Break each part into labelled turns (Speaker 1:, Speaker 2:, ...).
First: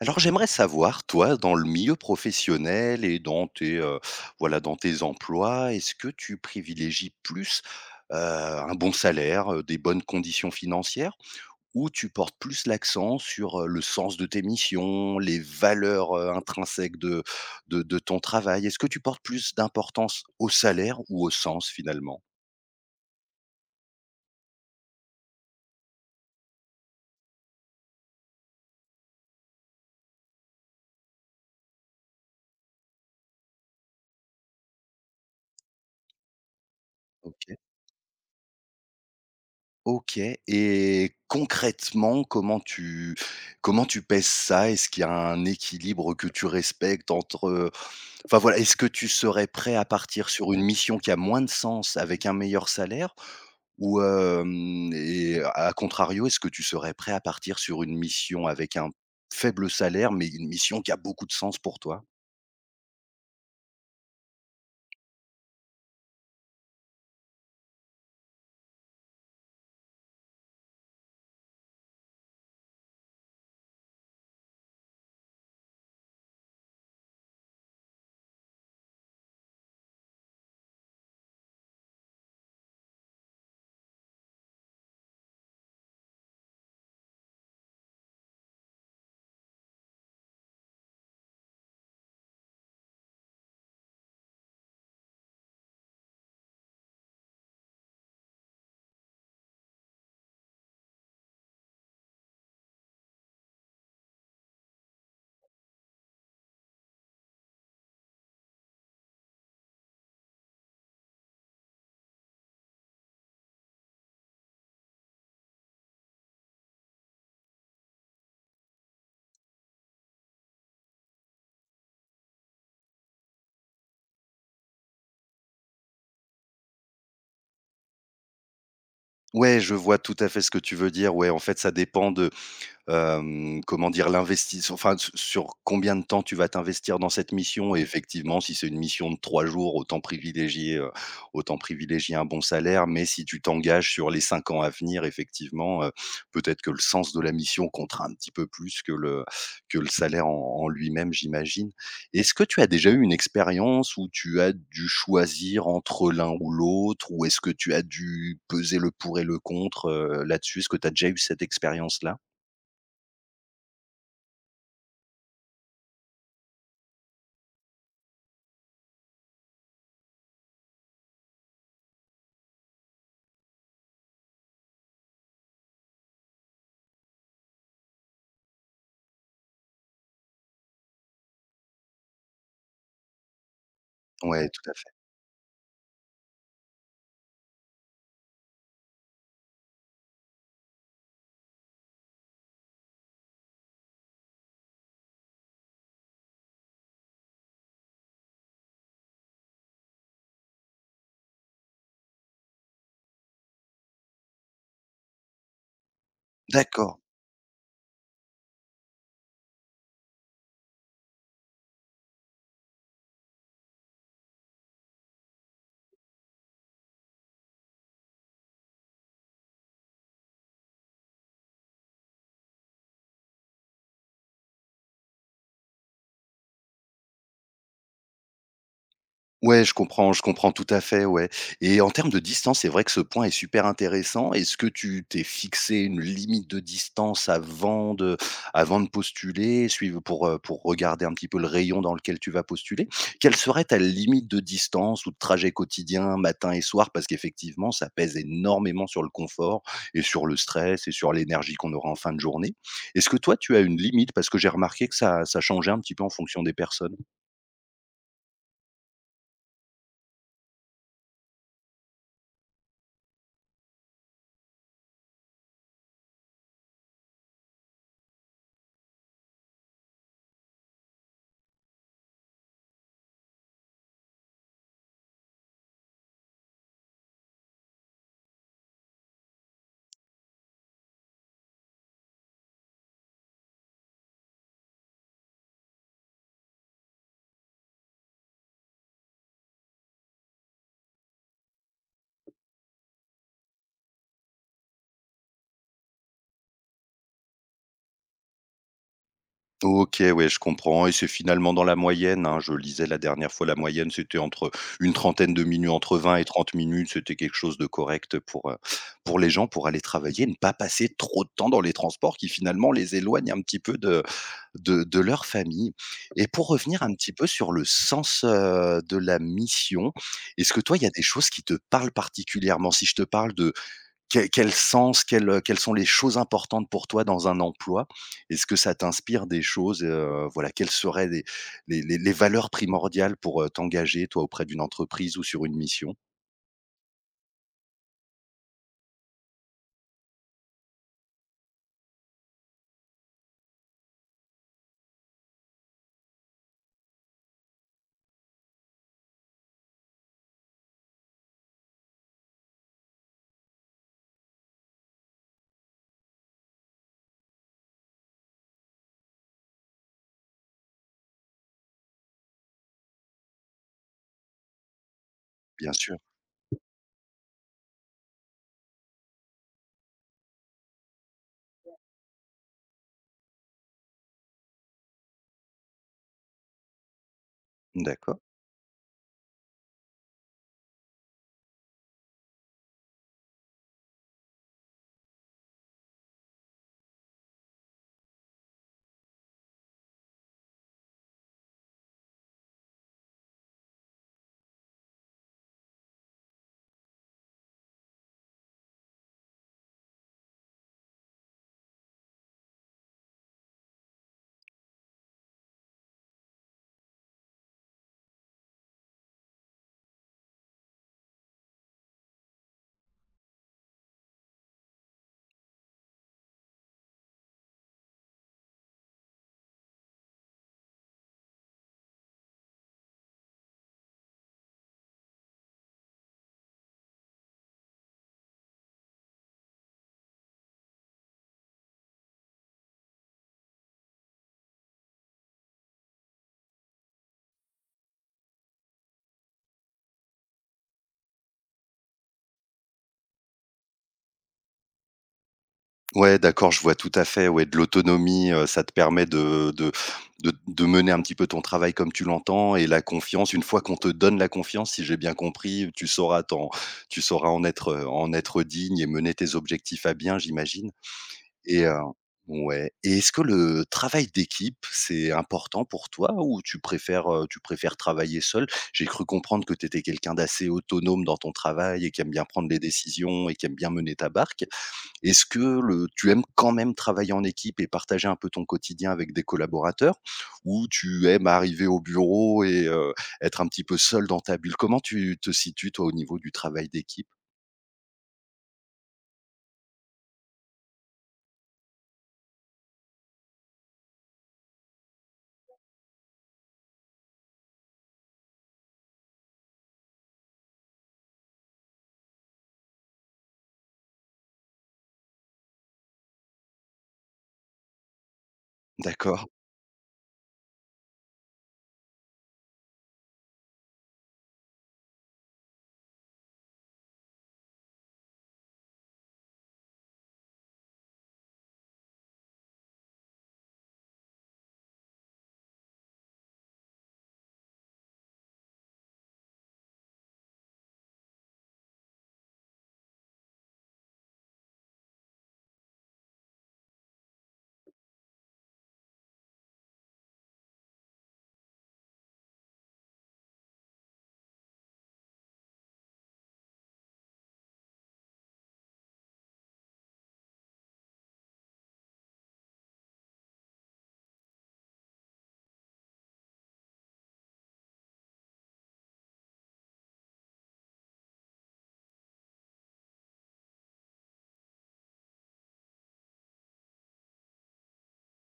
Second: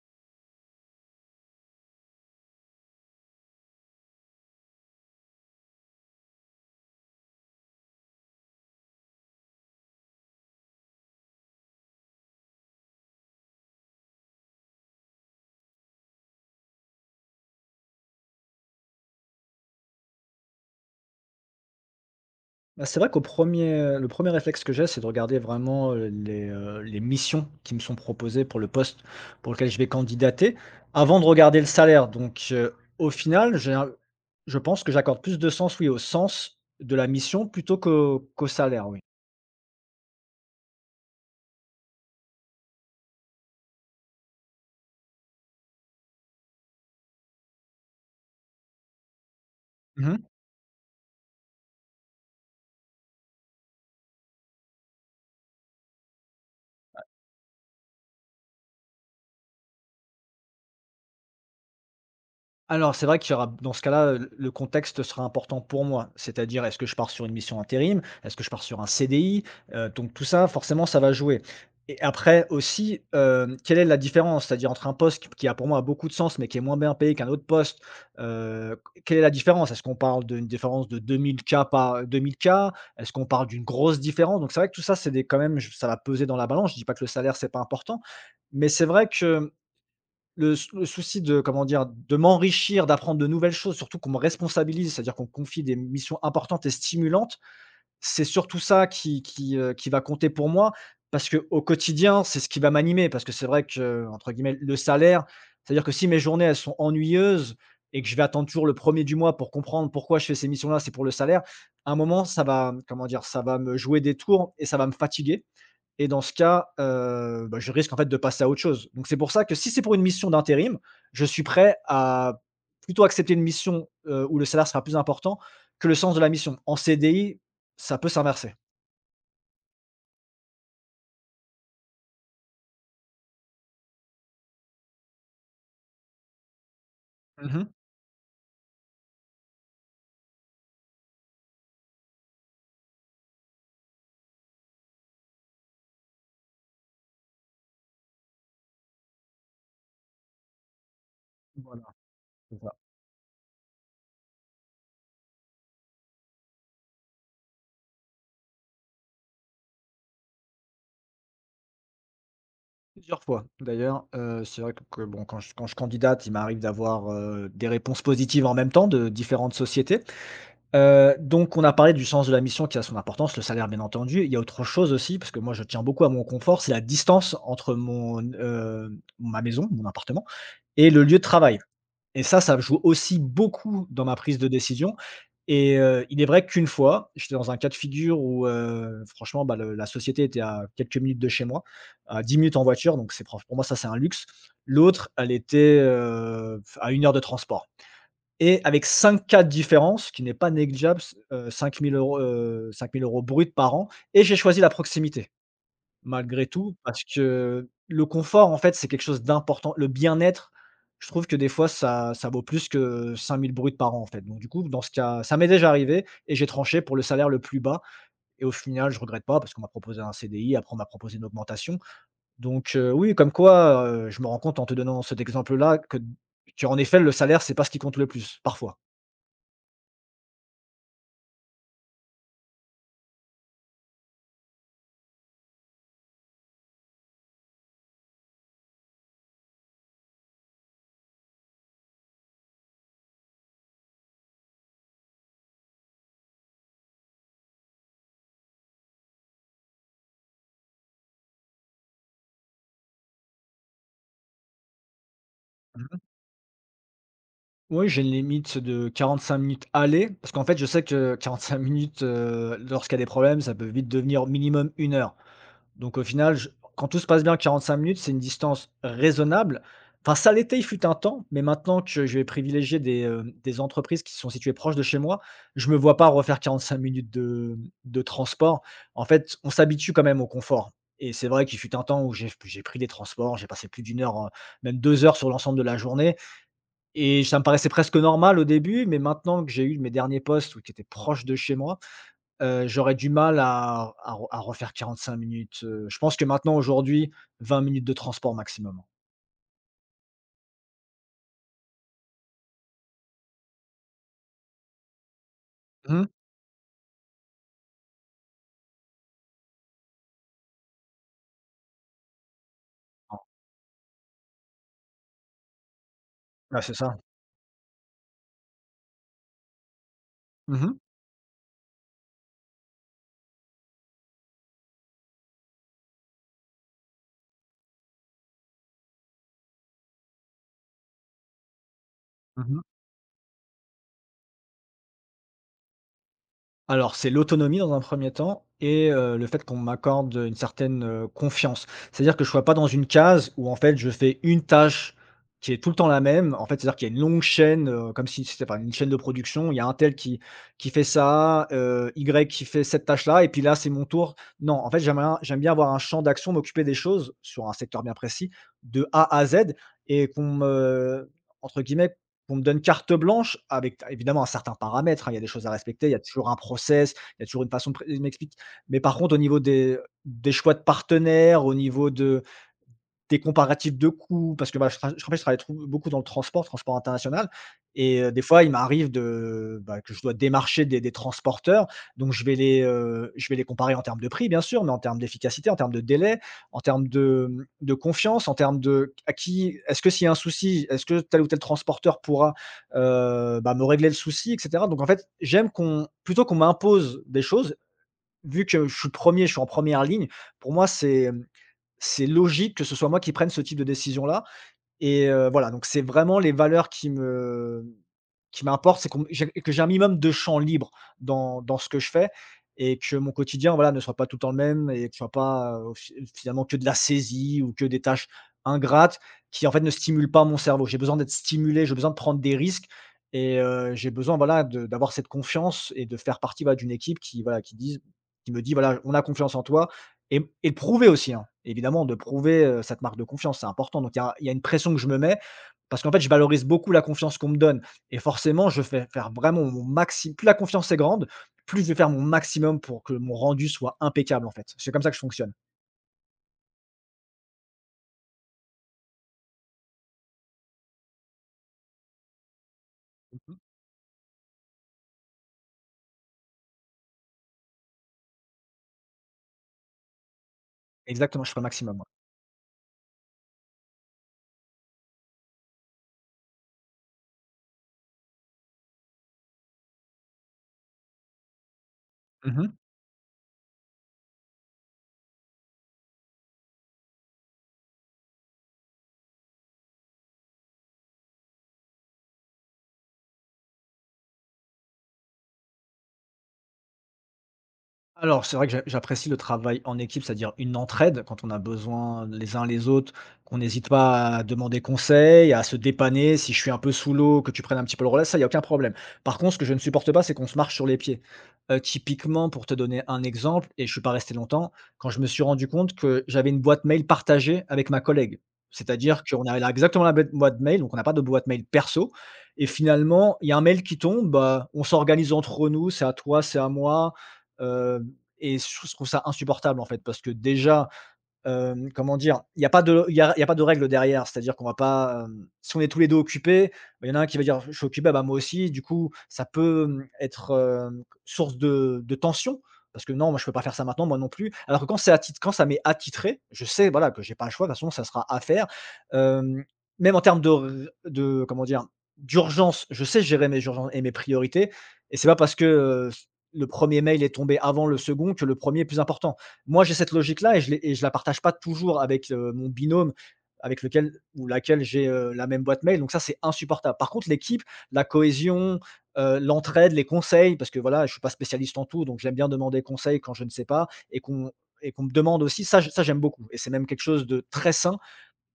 Speaker 1: Alors j'aimerais savoir, toi, dans le milieu professionnel et dans tes emplois, est-ce que tu privilégies plus, un bon salaire, des bonnes conditions financières ou tu portes plus l'accent sur, le sens de tes missions, les valeurs, intrinsèques de ton travail? Est-ce que tu portes plus d'importance au salaire ou au sens finalement?
Speaker 2: Bah, c'est vrai qu'au premier, le premier réflexe que j'ai, c'est de regarder vraiment, les missions qui me sont proposées pour le poste pour lequel je vais candidater, avant de regarder le salaire. Donc, au final, j'ai un je pense que j'accorde plus de sens, oui, au sens de la
Speaker 1: Ok.
Speaker 2: mission plutôt qu'au salaire, oui.
Speaker 1: OK, et concrètement, comment tu pèses ça? Est-ce qu'il y a un équilibre que tu respectes entre, enfin voilà, est-ce que tu serais prêt à
Speaker 2: Mmh.
Speaker 1: partir sur une mission qui a moins de sens avec un meilleur salaire? Ou, hem et à contrario, est-ce que tu serais prêt à partir sur une mission avec un faible salaire, mais une mission qui a beaucoup de sens pour toi?
Speaker 2: Alors, c'est vrai qu'il y aura dans ce cas-là, le contexte sera important pour moi. C'est-à-dire, est-ce que je pars sur une mission intérim? Est-ce que je pars sur un CDI? Donc tout ça, forcément, ça va jouer, et après aussi, quelle est la différence? C'est-à-dire entre un poste qui a pour moi beaucoup de sens, mais qui est moins bien payé qu'un autre poste, heu, quelle est la différence? Est-ce qu'on parle d'une différence de 2000 K par 2000 K? Est-ce qu'on parle d'une grosse différence? Donc c'est vrai que tout ça, c'est des quand même, j ça va peser dans la balance. Je dis pas que le salaire, c'est pas important, mais c'est vrai que le souci de, comment dire? De m'enrichir, d'apprendre de nouvelles choses, surtout qu'on me responsabilise, c'est-à-dire qu'on me confie des missions importantes et stimulantes. C'est surtout ça qui va compter pour moi parce que au quotidien, c'est ce qui va m'animer. Parce que c'est vrai que entre guillemets «le salaire», c'est-à-dire que si mes journées, elles sont ennuyeuses et que je vais attendre toujours le premier du mois pour comprendre pourquoi je fais ces missions-là, c'est pour le salaire. À un moment, ça va, comment dire? Ça va me jouer des tours et ça va me fatiguer et dans ce cas, bah, je risque, en fait, de passer à autre chose. Donc c'est pour ça que si c'est pour une mission d'intérim, je suis prêt à plutôt accepter une mission, où le salaire sera plus important que le sens de la mission. En CDI, ça peut s'inverser.
Speaker 1: Ouais, je vois tout à fait ce que tu veux dire. Ouais, en fait, ça dépend de comment dire? L'investis enfin, su sur combien de temps tu vas t'investir dans cette
Speaker 2: Mmh.
Speaker 1: mission et effectivement, si c'est une mission de 3 jours, autant privilégier un bon salaire, mais si tu t'engages sur les 5 ans à venir, effectivement, peut-être que le sens de la mission comptera un petit peu plus que le salaire en lui-même, j'imagine.
Speaker 2: Voilà,
Speaker 1: Est-ce que
Speaker 2: c'est
Speaker 1: tu as
Speaker 2: ça.
Speaker 1: déjà eu une expérience où tu as dû choisir entre l'un ou l'autre? Ou est-ce que tu as dû peser le pour et le contre, là-dessus? Est-ce que tu as déjà eu cette expérience-là?
Speaker 2: Plusieurs fois d'ailleurs, c'est vrai que bon, quand je candidate, il m'arrive d'avoir, des réponses positives en même temps de différentes sociétés. Donc on a parlé du sens de la mission qui a son importance, le salaire bien entendu. Il y a autre chose aussi, parce que moi je tiens beaucoup à mon confort, c'est la distance entre mon, ma maison, mon appartement et le lieu de travail, et ça joue aussi beaucoup dans ma prise
Speaker 1: Ouais,
Speaker 2: de
Speaker 1: tout à fait.
Speaker 2: décision. Et il est vrai qu'une fois, j'étais dans un cas de figure où, franchement, bah, le la société était à quelques minutes de chez moi, à 10 minutes en voiture, donc c'est pour moi ça c'est un luxe. L'autre, elle était, à 1 heure de transport. Et avec 5 cas de différence, ce qui n'est pas négligeable, c 5 000 €, 5 000 € bruts par an, et j'ai choisi la proximité, malgré tout,
Speaker 1: D'accord.
Speaker 2: parce que le confort, en fait, c'est quelque chose d'important. Le bien-être, je trouve que des fois ça vaut plus que 5 000 bruts par an, en fait. Donc du coup, dans ce cas, ça m'est déjà arrivé et j'ai tranché pour le salaire le plus bas, et au final, je regrette pas parce qu'on m'a proposé un CDI, après on m'a proposé une augmentation. Donc oui, comme quoi, je me rends compte en te donnant cet exemple-là que en effet, le salaire, c'est pas ce qui compte le plus, parfois.
Speaker 1: Ouais, je comprends tout à fait, ouais, et en termes de distance, c'est vrai que ce point est super intéressant. Est-ce que tu t'es fixé une limite de distance avant de postuler, suivre pour regarder un petit peu le rayon dans lequel tu vas postuler? Quelle serait ta limite de distance ou de trajet quotidien matin et soir? Parce qu'effectivement, ça pèse énormément sur le confort et sur le stress et sur l'énergie qu'on aura en fin de journée. Est-ce que toi, tu as une limite? Parce que j'ai remarqué que ça changeait un petit
Speaker 2: Mmh.
Speaker 1: peu en fonction des personnes.
Speaker 2: Oui, j'ai une limite de 45 minutes aller, parce qu'en fait, je sais que 45 minutes, lorsqu'il y a des problèmes, ça peut vite devenir minimum une heure. Donc au final, je quand tout se passe bien, 45 minutes, c'est une distance raisonnable. Enfin, ça l'était, il fut un temps, mais maintenant que je vais privilégier des entreprises qui sont situées proches de chez moi, je ne me vois pas refaire 45 minutes de, de transport. En fait, on s'habitue quand même au confort, et c'est vrai qu'il fut un temps où j'ai pris des transports, j'ai passé plus d'1 heure, même 2 heures sur l'ensemble de la journée, et ça me paraissait presque normal au début, mais maintenant que j'ai eu mes derniers postes ou qui étaient proches de chez moi, j'aurais du mal à refaire 45 minutes, je pense que maintenant aujourd'hui, 20 minutes de transport maximum.
Speaker 1: OK, ouais, je comprends, et c'est finalement dans la moyenne, hein. Je lisais la dernière fois, la moyenne, c'était entre une trentaine de minutes, entre
Speaker 2: Mmh.
Speaker 1: 20 et 30 minutes. C'était quelque chose de correct pour les gens, pour aller travailler, ne pas passer trop de temps dans les transports qui finalement les éloignent un petit peu de leur famille, et pour
Speaker 2: Ah, c'est
Speaker 1: revenir un
Speaker 2: ça.
Speaker 1: petit peu sur le sens, de la mission, est-ce que
Speaker 2: Mmh
Speaker 1: toi,
Speaker 2: mh.
Speaker 1: il y a des choses qui te parlent particulièrement? Si je te parle de quel sens, quelles sont les choses importantes pour toi dans un emploi? Est-ce que ça t'inspire des choses, voilà, quelles seraient les valeurs
Speaker 2: Mmh.
Speaker 1: primordiales pour t'engager, toi, auprès d'une entreprise ou sur une mission?
Speaker 2: Alors, c'est l'autonomie dans un premier temps et le fait qu'on m'accorde, une certaine, confiance. C'est-à-dire que je ne sois pas dans une case où en fait je fais une tâche qui est tout le temps la même. En fait, c'est-à-dire qu'il y a une longue chaîne, comme si c'était par une chaîne de production. Il y a un tel qui fait ça, Y qui fait cette tâche-là et puis là, c'est mon tour. Non, en fait, j'aime bien avoir un champ d'action, m'occuper des choses sur un secteur bien précis de A à Z, et qu'on me, entre guillemets, qu'on me donne carte blanche avec évidemment un certain paramètre, hein, il y a des choses à
Speaker 1: Bien
Speaker 2: respecter, il y
Speaker 1: sûr.
Speaker 2: a toujours un process, il y a toujours une façon de pré m'explique. Mais par contre au niveau des choix de partenaires, au niveau de des comparatifs de coûts, parce que bah, je rappelle, je travaille trou beaucoup dans le transport, transport international, et
Speaker 1: D'accord.
Speaker 2: des fois, il m'arrive de bah, que je dois démarcher des transporteurs, donc je vais les comparer en termes de prix, bien sûr, mais en termes d'efficacité, en termes de délai, en termes de, de confiance, en termes de à qui est-ce que s'il y a un souci, est-ce que tel ou tel transporteur pourra, bah, me régler le souci et cetera? Donc en fait, j'aime qu'on plutôt qu'on m'impose des choses, vu que je suis premier, je suis en première ligne, pour moi, c'est logique que ce soit moi qui prenne ce type de décision-là, et voilà, donc c'est vraiment les valeurs qui m'importent, c'est qu'on j'ai un minimum de champ libre dans ce que je fais, et que mon quotidien, voilà, ne soit pas tout le temps le même et que ce soit pas, fi finalement que de la saisie ou que des tâches ingrates qui, en fait, ne stimulent pas mon cerveau. J'ai besoin d'être stimulé, j'ai besoin de prendre des risques, et j'ai besoin, voilà, de d'avoir cette confiance et de faire partie, voilà, d'une équipe qui, voilà, qui me dit: «Voilà, on a confiance en toi». Et et de prouver aussi, hein, évidemment, de prouver, cette marque de confiance, c'est important. Donc il y a une pression que je me mets parce qu'en fait, je valorise beaucoup la confiance qu'on me donne, et forcément, je fais faire vraiment mon maximum, plus la confiance est grande, plus je vais faire mon maximum pour que mon rendu soit impeccable, en fait. C'est comme ça que je fonctionne.
Speaker 1: Ouais, d'accord, je vois tout à fait, ouais, de l'autonomie, ça te permet de mener un petit peu ton travail comme tu l'entends, et la confiance,
Speaker 2: Mmh.
Speaker 1: une fois qu'on te donne la confiance, si j'ai bien compris, tu sauras en être digne et mener tes objectifs à bien, j'imagine?
Speaker 2: Exactement, je ferai le
Speaker 1: Et
Speaker 2: maximum,
Speaker 1: heu
Speaker 2: ouais.
Speaker 1: ouais, et est-ce que le travail d'équipe, c'est important pour toi ou tu préfères travailler seul? J'ai cru comprendre que tu étais quelqu'un d'assez autonome dans ton travail et qui aime bien prendre
Speaker 2: Mmh.
Speaker 1: les décisions et qui aime bien mener ta barque. Est-ce que le tu aimes quand même travailler en équipe et partager un peu ton quotidien avec des collaborateurs? Ou tu aimes arriver au bureau et être un petit peu seul dans ta bulle? Comment tu te situes toi au niveau du travail d'équipe?
Speaker 2: Alors, c'est vrai que j'apprécie le travail en équipe, c'est-à-dire une entraide quand on a besoin les uns les autres, qu'on n'hésite pas à demander conseil, à se dépanner. Si je suis un peu sous l'eau, que tu prennes un petit peu le relais, ça, il y a aucun problème. Par contre, ce que je ne supporte pas, c'est qu'on se marche sur les pieds. Typiquement, pour te donner un exemple, et je suis pas resté longtemps, quand je me suis rendu compte que j'avais une boîte mail partagée avec ma collègue. C'est-à-dire qu'on
Speaker 1: D'accord.
Speaker 2: a la exactement la bête boîte mail, donc on n'a pas de boîte mail perso, et finalement, il y a un mail qui tombe, bah, on s'organise entre nous, c'est à toi, c'est à moi, euh, et je trouve ça insupportable, en fait, parce que déjà, comment dire? Il y a pas de règle derrière, c'est-à-dire qu'on va pas, si on est tous les 2 occupés, bah, il y en a un qui va dire: «Je suis occupé, bah, moi aussi». Du coup, ça peut, être, source de tension parce que: «Non, moi, je peux pas faire ça maintenant, moi non plus». Alors que quand c'est attit quand ça m'est attitré, je sais, voilà, que j'ai pas le choix, de toute façon, ça sera à faire. Hem, même en termes de comment dire? D'urgence, je sais gérer mes urgences et mes priorités et c'est pas parce que, le premier mail est tombé avant le second que le premier est plus important. Moi, j'ai cette logique-là et je la partage pas toujours avec, mon binôme avec lequel ou laquelle j'ai, la même boîte mail, donc ça, c'est insupportable. Par contre, l'équipe, la cohésion, l'entraide, les conseils, parce que voilà, je suis pas spécialiste en tout, donc j'aime bien demander conseil quand je ne sais pas et qu'on me demande aussi, ça, j'aime beaucoup et c'est même quelque chose de très sain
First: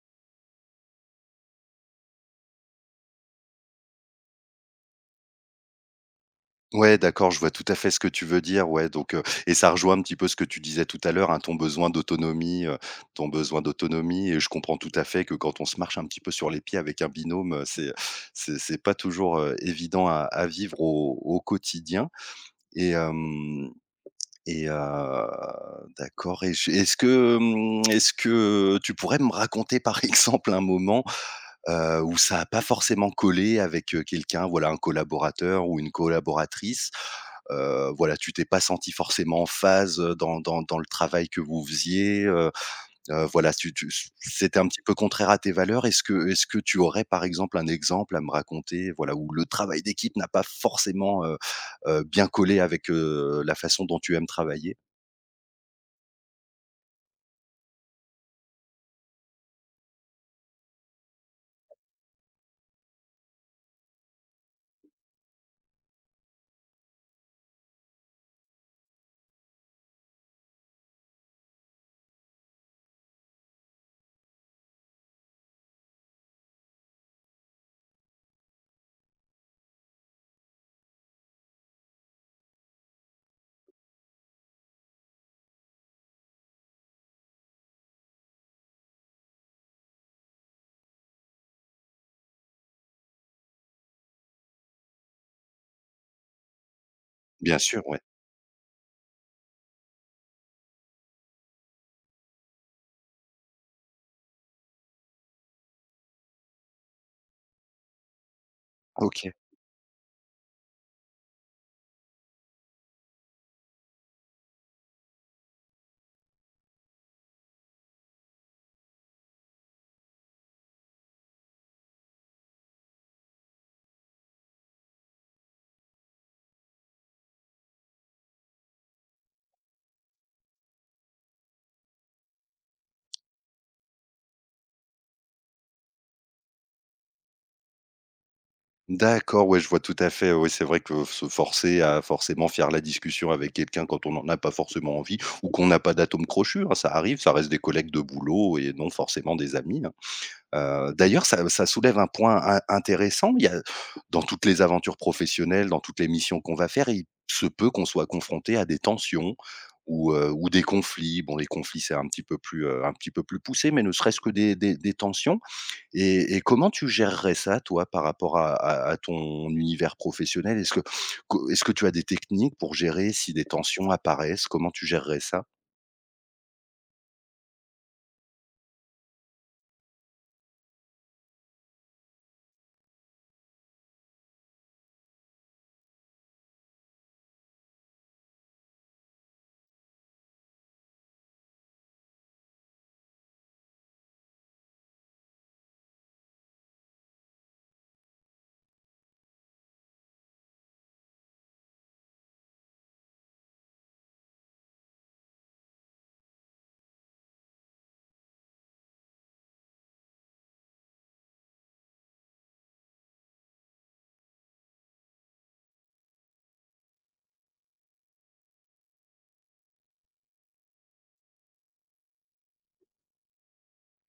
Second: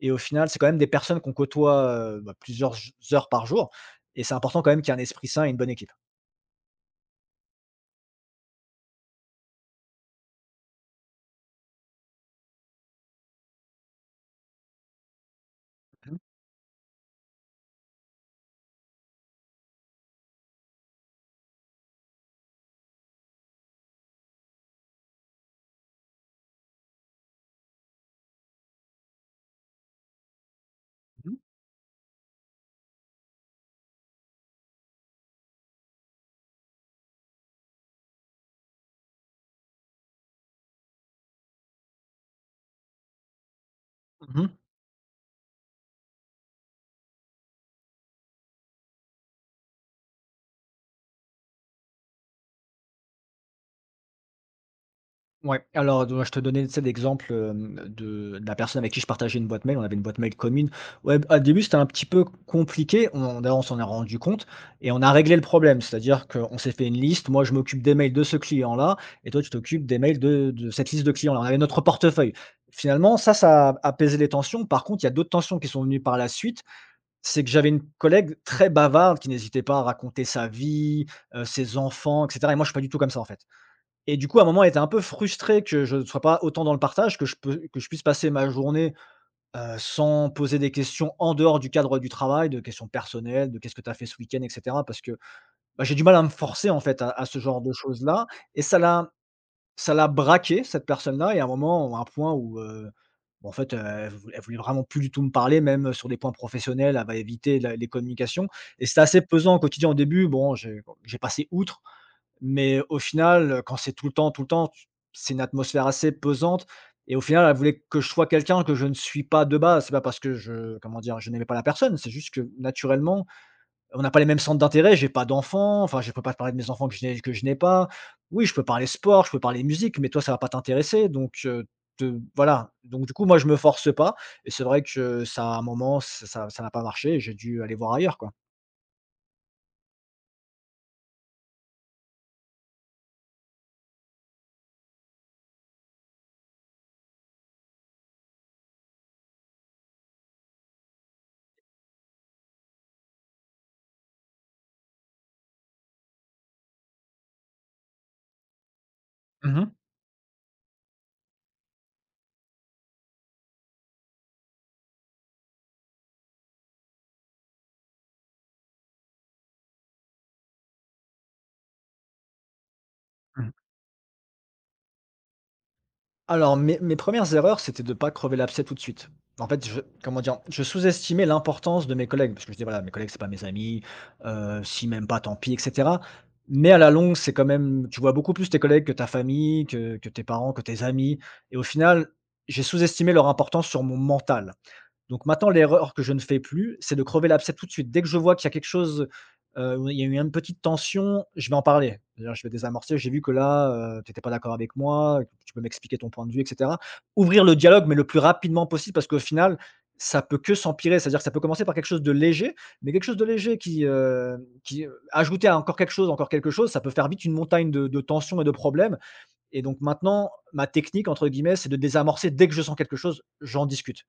Speaker 2: et au final, c'est quand même des personnes qu'on côtoie, bah, plusieurs j heures par jour et c'est important quand même qu'il y ait un esprit sain et une bonne équipe.
Speaker 1: Ouais, d'accord, je vois tout à fait ce que tu veux dire, ouais, donc et ça rejoint un petit peu ce que tu disais tout à l'heure, hein, ton besoin d'autonomie, et je comprends tout à fait que quand on se marche un
Speaker 2: Mmh.
Speaker 1: petit peu sur les pieds avec un binôme, c'est pas toujours, évident à vivre au quotidien et hem et d'accord, et je est-ce que, tu pourrais me raconter, par exemple, un moment,
Speaker 2: Mmh.
Speaker 1: où ça a pas forcément collé avec, quelqu'un, voilà, un collaborateur ou une collaboratrice? Voilà, tu t'es pas senti forcément en phase, dans le travail que vous faisiez voilà, tu tu
Speaker 2: Mmh.
Speaker 1: c'était un petit peu contraire à tes valeurs. Est-ce que tu aurais, par exemple, un exemple à me raconter, voilà, où le travail d'équipe n'a pas forcément, bien collé avec, la façon dont tu aimes travailler?
Speaker 2: Ouais, alors de je te donnais, tu sais, l'exemple, de la personne avec qui je partageais une boîte mail. On avait une boîte mail commune. Ouais, bah, au début, c'était un petit peu compliqué. On d'ailleurs, on s'en est rendu compte et on a réglé le problème. C'est-à-dire qu'on s'est fait une liste. Moi, je m'occupe des mails de ce client-là et toi, tu t'occupes des mails de cette liste de clients-là. On avait notre portefeuille. Finalement, ça a apaisé les tensions. Par contre, il y a d'autres tensions qui sont venues par la suite. C'est que j'avais une collègue très bavarde qui n'hésitait pas à raconter sa vie, ses enfants et cetera et moi, je suis pas du tout comme ça, en fait. Et du coup, à un moment, elle était un peu frustrée que je ne sois pas autant dans le partage, que je puisse passer ma journée, sans poser des questions en dehors du cadre du travail, de questions personnelles, de: «Qu'est-ce que tu as fait ce week-end?» et cetera parce que, bah, j'ai du mal à me forcer, en fait, à ce
Speaker 1: Bien
Speaker 2: genre de
Speaker 1: sûr, ouais.
Speaker 2: choses-là et ça l'a braqué cette personne-là et à un moment, à un point où, bah, en fait, elle voulait vraiment plus du tout me parler, même, sur des points professionnels, elle va éviter la les communications et c'était assez
Speaker 1: OK.
Speaker 2: pesant au quotidien. Au début, bon, j'ai passé outre mais au final, quand c'est tout le temps, tu c'est une atmosphère assez pesante et au final, elle voulait que je sois quelqu'un que je ne suis pas de base. C'est pas parce que je comment dire? Je n'aimais pas la personne, c'est juste que naturellement, on n'a pas les mêmes centres d'intérêt. J'ai pas d'enfants, enfin, je peux pas te parler de mes enfants que je n'ai pas. Oui, je peux parler sport, je peux parler musique, mais toi, ça va pas t'intéresser, donc te voilà. Donc du coup, moi, je me force pas et c'est vrai que ça, à un moment, ça n'a pas marché et j'ai dû aller voir ailleurs, quoi.
Speaker 1: D'accord, ouais, je vois tout à fait. Oui, c'est vrai que se forcer à forcément faire la discussion avec quelqu'un quand on n'en a pas forcément envie ou qu'on n'a pas d'atome crochu, hein, ça arrive, ça reste des collègues de boulot et non forcément des amis, hein. D'ailleurs, ça soulève un point in intéressant. Il y a Dans toutes les aventures professionnelles, dans toutes les missions qu'on va faire, il se peut qu'on soit confronté à des tensions
Speaker 2: Mmh.
Speaker 1: ou des conflits. Bon, les conflits, c'est un petit peu plus, un petit peu plus poussé, mais ne serait-ce que des tensions, et comment tu gérerais ça, toi, par rapport à ton univers professionnel? Est-ce que co est-ce que tu as des techniques pour gérer si des
Speaker 2: Mmh.
Speaker 1: tensions apparaissent? Comment tu gérerais ça?
Speaker 2: Alors, mes premières erreurs, c'était de ne pas crever l'abcès tout de suite. En fait, je comment dire? Je sous-estimais l'importance de mes collègues parce que je dis: «Voilà, mes collègues, c'est pas mes amis, s'ils m'aiment pas, tant pis» et cetera. Mais à la longue, c'est quand même tu vois beaucoup plus tes collègues que ta famille, que tes parents, que tes amis et au final, j'ai sous-estimé leur importance sur mon mental. Donc maintenant, l'erreur que je ne fais plus, c'est de crever l'abcès tout de suite. Dès que je vois qu'il y a quelque chose, où il y a eu une petite tension, je vais en parler. C'est-à-dire, je vais désamorcer: «J'ai vu que là, tu n'étais pas d'accord avec moi, que tu peux m'expliquer ton point de vue?» et cetera. Ouvrir le dialogue, mais le plus rapidement possible parce qu'au final, ça peut que s'empirer. C'est-à-dire que ça peut commencer par quelque chose de léger, mais quelque chose de léger qui, ajouté à encore quelque chose, ça peut faire vite une montagne de tensions et de problèmes et donc maintenant, ma «technique» entre guillemets, c'est de désamorcer dès que je sens quelque chose, j'en discute.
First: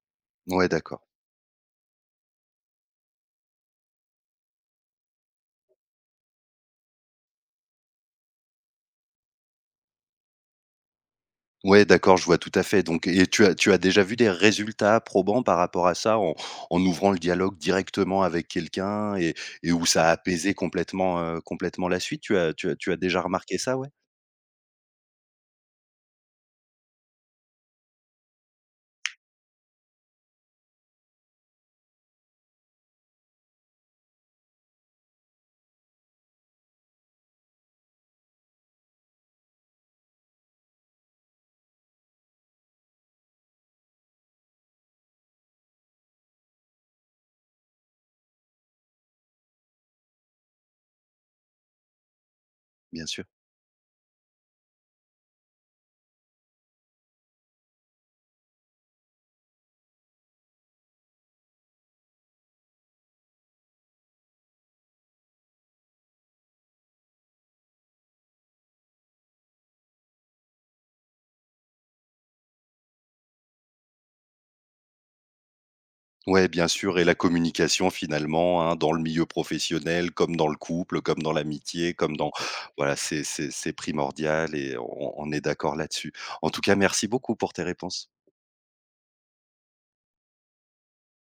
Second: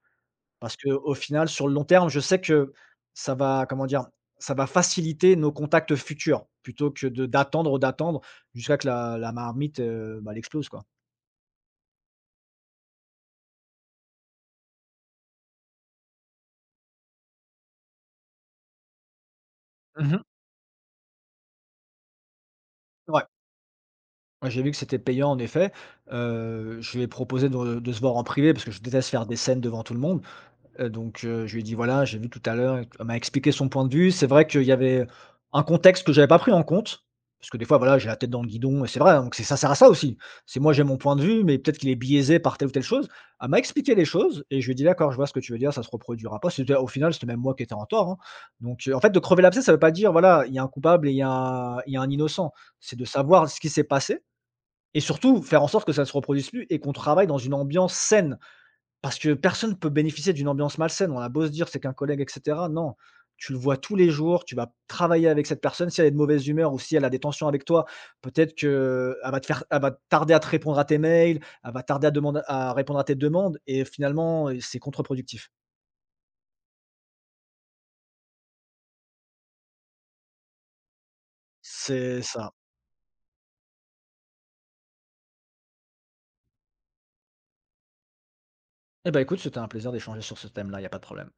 Speaker 1: Ouais,
Speaker 2: Parce que
Speaker 1: d'accord.
Speaker 2: au final, sur le long terme, je sais que ça va, comment dire? Ça va faciliter nos contacts futurs, plutôt que de d'attendre, d'attendre jusqu'à que la marmite, bah, elle explose, quoi.
Speaker 1: Ouais, d'accord, je vois tout à fait. Donc et tu as déjà vu des résultats probants par rapport à ça en ouvrant le dialogue directement avec quelqu'un, et où ça a
Speaker 2: Mmh.
Speaker 1: apaisé complètement la suite? Tu as déjà
Speaker 2: Ouais,
Speaker 1: remarqué ça, ouais?
Speaker 2: ouais, j'ai vu que c'était payant en effet. Je lui ai proposé de se voir en privé parce que je déteste faire des scènes devant tout le monde. Donc je lui ai dit: «Voilà, j'ai vu tout à l'heure» elle m'a expliqué son point de vue. C'est vrai qu'il y avait un contexte que j'avais pas pris en compte, parce que des fois, voilà, j'ai la tête dans le guidon et c'est vrai, hein, donc c'est ça sert à ça aussi. C'est moi j'ai mon point de vue, mais peut-être qu'il est biaisé par telle ou telle chose. Elle m'a expliqué les choses et je lui ai dit: «D'accord, je vois ce que tu veux dire, ça se reproduira pas». C'était au final, c'était même moi qui étais en tort, hein. Donc en fait, de crever l'abcès, ça veut pas dire, voilà, il y a un coupable et il y a un innocent. C'est de
Speaker 1: Bien sûr.
Speaker 2: savoir ce qui s'est passé et surtout faire en sorte que ça ne se reproduise plus et qu'on travaille dans une ambiance saine. Parce que personne ne peut bénéficier d'une ambiance malsaine. On a beau se dire: «C'est qu'un collègue» et cetera. Non, tu le vois tous les jours, tu vas travailler avec cette personne. Si elle est de mauvaise humeur ou si elle a des tensions avec toi, peut-être qu'elle va tarder à te répondre à tes mails, elle va tarder à répondre à tes demandes et finalement, c'est contre-productif.
Speaker 1: Ouais, bien sûr, et la communication finalement, hein, dans le milieu professionnel comme dans le couple, comme dans l'amitié, comme
Speaker 2: C'est
Speaker 1: dans
Speaker 2: ça.
Speaker 1: voilà, c'est primordial, et on est d'accord là-dessus. En tout cas, merci beaucoup pour tes réponses.
Speaker 2: Eh ben écoute, c'était un plaisir d'échanger sur ce thème-là, il y a pas de problème.